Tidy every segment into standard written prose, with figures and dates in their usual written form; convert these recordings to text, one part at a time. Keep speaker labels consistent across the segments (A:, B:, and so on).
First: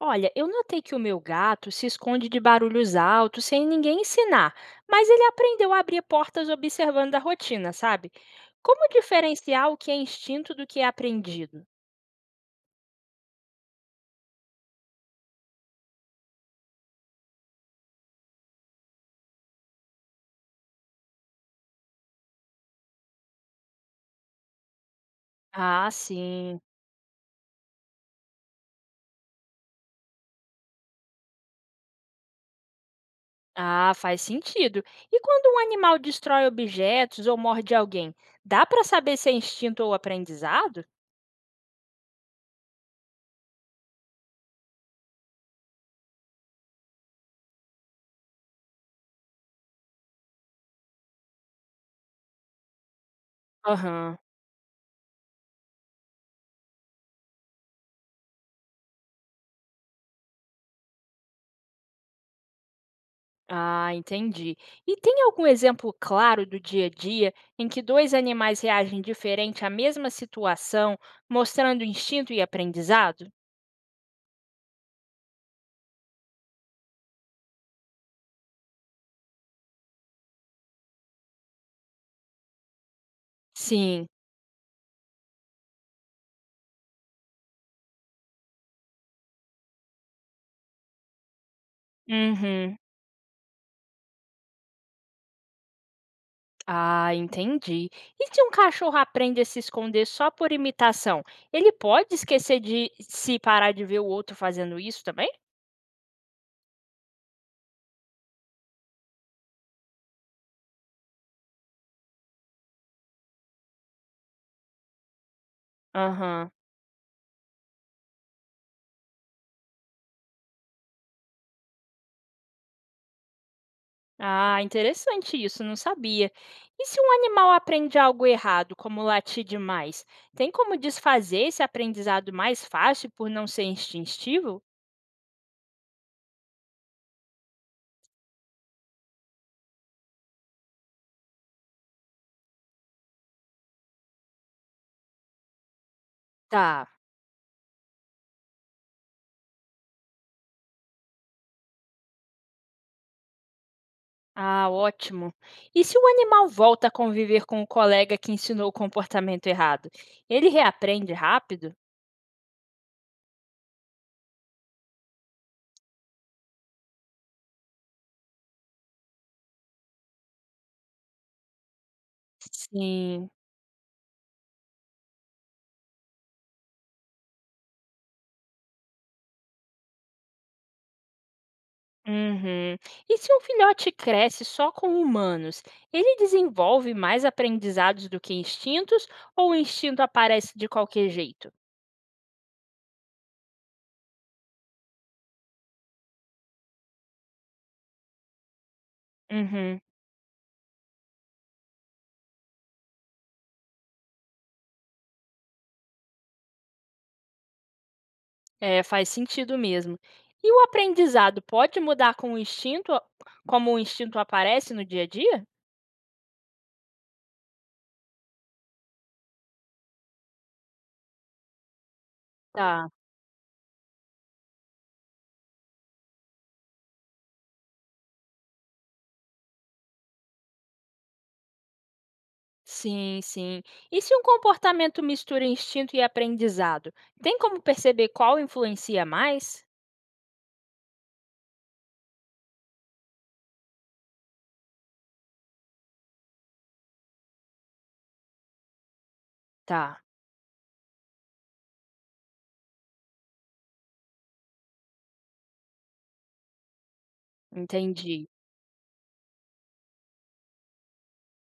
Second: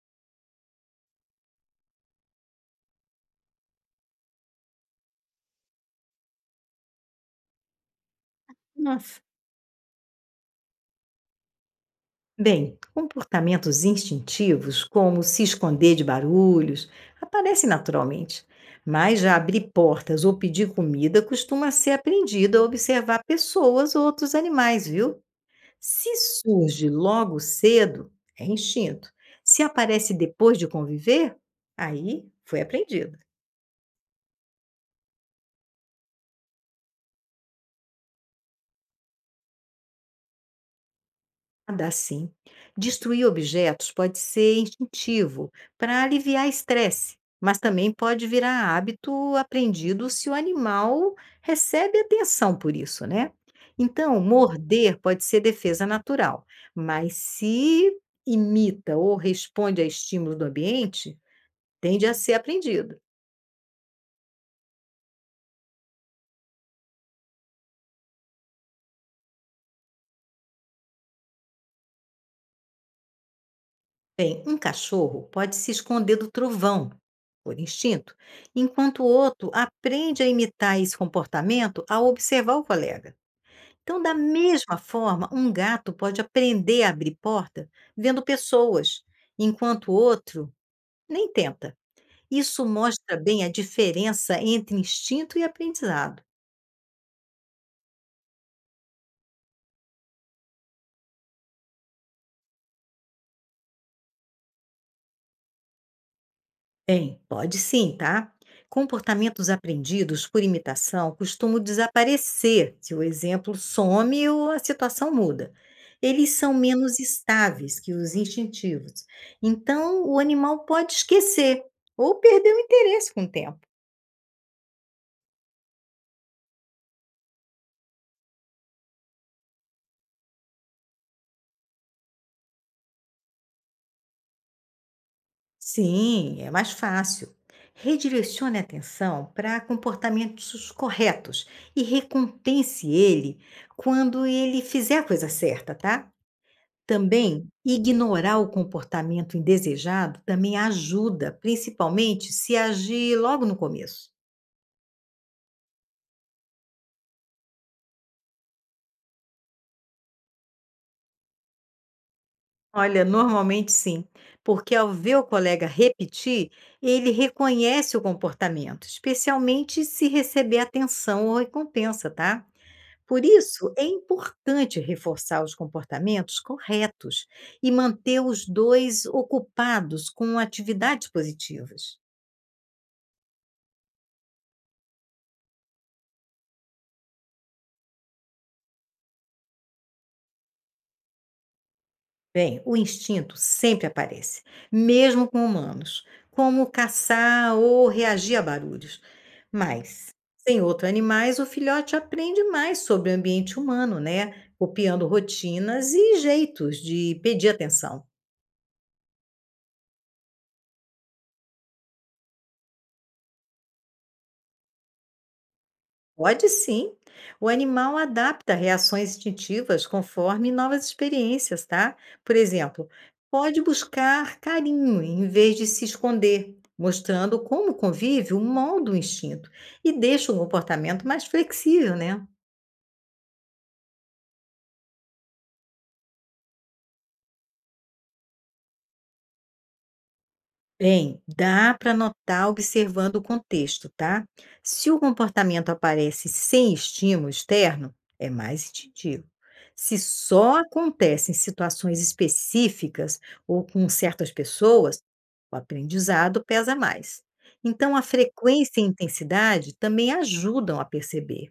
A: Olha, eu notei que o meu gato se esconde de barulhos altos sem ninguém ensinar, mas ele aprendeu a abrir portas observando a rotina, sabe? Como
B: Nossa.
A: diferenciar o que é instinto do que é aprendido?
B: Bem, comportamentos instintivos, como se esconder de barulhos, aparecem naturalmente, mas já abrir portas ou pedir comida costuma ser aprendido a observar pessoas ou outros animais, viu?
A: Ah,
B: Se
A: sim.
B: surge logo cedo, é instinto. Se aparece depois de conviver, aí foi aprendido.
A: Ah, faz sentido. E quando um animal destrói objetos ou morde alguém, dá para saber se é instinto ou aprendizado?
B: Dá sim. Destruir objetos pode ser instintivo para aliviar estresse, mas também pode virar hábito aprendido se o animal recebe atenção por isso, né?
A: Aham.
B: Então, morder pode ser defesa natural, mas se imita ou responde a estímulos do ambiente, tende a ser aprendido.
A: Ah, entendi. E tem algum exemplo claro do dia a dia em que dois animais reagem diferente à mesma situação, mostrando instinto e aprendizado?
B: Bem, um cachorro pode se esconder do trovão, por instinto, enquanto o outro aprende a imitar esse comportamento ao observar o colega. Então,
A: Sim.
B: da mesma forma, um gato pode aprender a abrir porta vendo pessoas, enquanto o outro nem tenta. Isso
A: Uhum.
B: mostra bem a diferença entre instinto e aprendizado.
A: Ah, entendi. E se um cachorro aprende a se esconder só por imitação, ele pode esquecer de se parar de ver o outro fazendo isso também?
B: Bem, pode sim, tá? Comportamentos aprendidos por imitação costumam desaparecer se o exemplo some ou a situação muda. Eles
A: Aham.
B: são menos estáveis que os instintivos. Então, o animal pode esquecer ou perder o interesse com o tempo.
A: Ah, interessante isso, não sabia. E se um animal aprende algo errado, como latir demais, tem como desfazer esse aprendizado mais fácil por não ser instintivo?
B: Sim, é mais fácil. Redirecione a atenção para comportamentos corretos e recompense ele quando ele fizer a coisa certa, tá?
A: Tá.
B: Também, ignorar o comportamento indesejado também ajuda, principalmente se agir logo no começo.
A: Ah, ótimo. E se o animal volta a conviver com o colega que ensinou o comportamento errado, ele reaprende rápido?
B: Olha, normalmente sim, porque ao ver o colega repetir, ele reconhece o comportamento, especialmente se receber atenção ou recompensa, tá? Por
A: Sim.
B: isso, é importante reforçar os comportamentos corretos e manter os dois ocupados com atividades positivas.
A: Uhum. E se um filhote cresce só com humanos, ele desenvolve mais aprendizados do que instintos ou o instinto aparece de qualquer jeito?
B: Bem, o instinto sempre aparece, mesmo com humanos, como caçar ou reagir a barulhos.
A: Uhum.
B: Mas, sem outros animais, o filhote aprende mais sobre o ambiente humano, né? Copiando rotinas e jeitos de pedir atenção.
A: É, faz sentido mesmo. E o aprendizado pode mudar com o instinto, como o instinto aparece no dia a dia?
B: Pode sim. O animal adapta reações instintivas conforme novas experiências, tá? Por
A: Tá.
B: exemplo, pode buscar carinho em vez de se esconder, mostrando como convive o molda do instinto e deixa o comportamento mais flexível, né?
A: Sim, sim. E se um comportamento mistura instinto e aprendizado, tem como perceber qual influencia mais?
B: Bem, dá para notar observando o contexto, tá? Se o comportamento aparece sem estímulo externo, é mais instintivo.
A: Tá,
B: Se só acontece em situações específicas ou com certas pessoas, o aprendizado pesa mais. Então, a
A: entendi.
B: frequência e intensidade também ajudam a perceber.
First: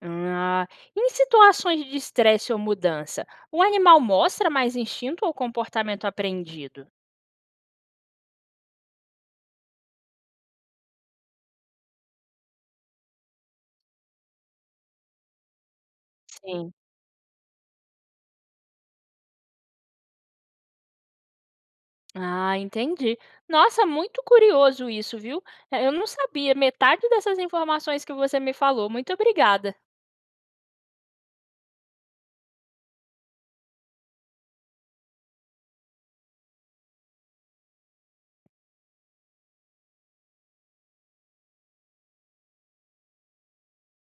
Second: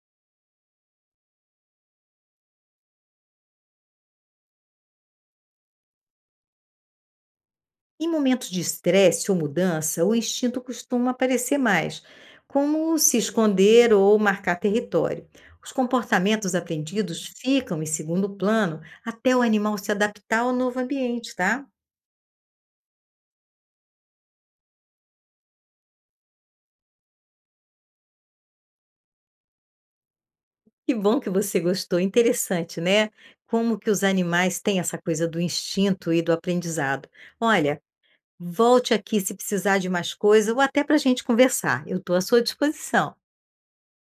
A: Ah, em situações de estresse ou mudança, o animal mostra mais instinto ou comportamento aprendido?
B: Em momentos de estresse ou mudança, o instinto costuma aparecer mais, como se esconder ou marcar território. Os comportamentos
A: Sim.
B: aprendidos ficam em segundo plano até o animal se adaptar ao novo ambiente, tá?
A: Ah, entendi. Nossa, muito curioso isso, viu? Eu não sabia metade dessas informações que você me falou. Muito obrigada.
B: Que bom que você gostou, interessante, né? Como que os animais têm essa coisa do instinto e do aprendizado. Olha, volte aqui se precisar de mais coisa ou até para a gente conversar. Eu estou à sua disposição.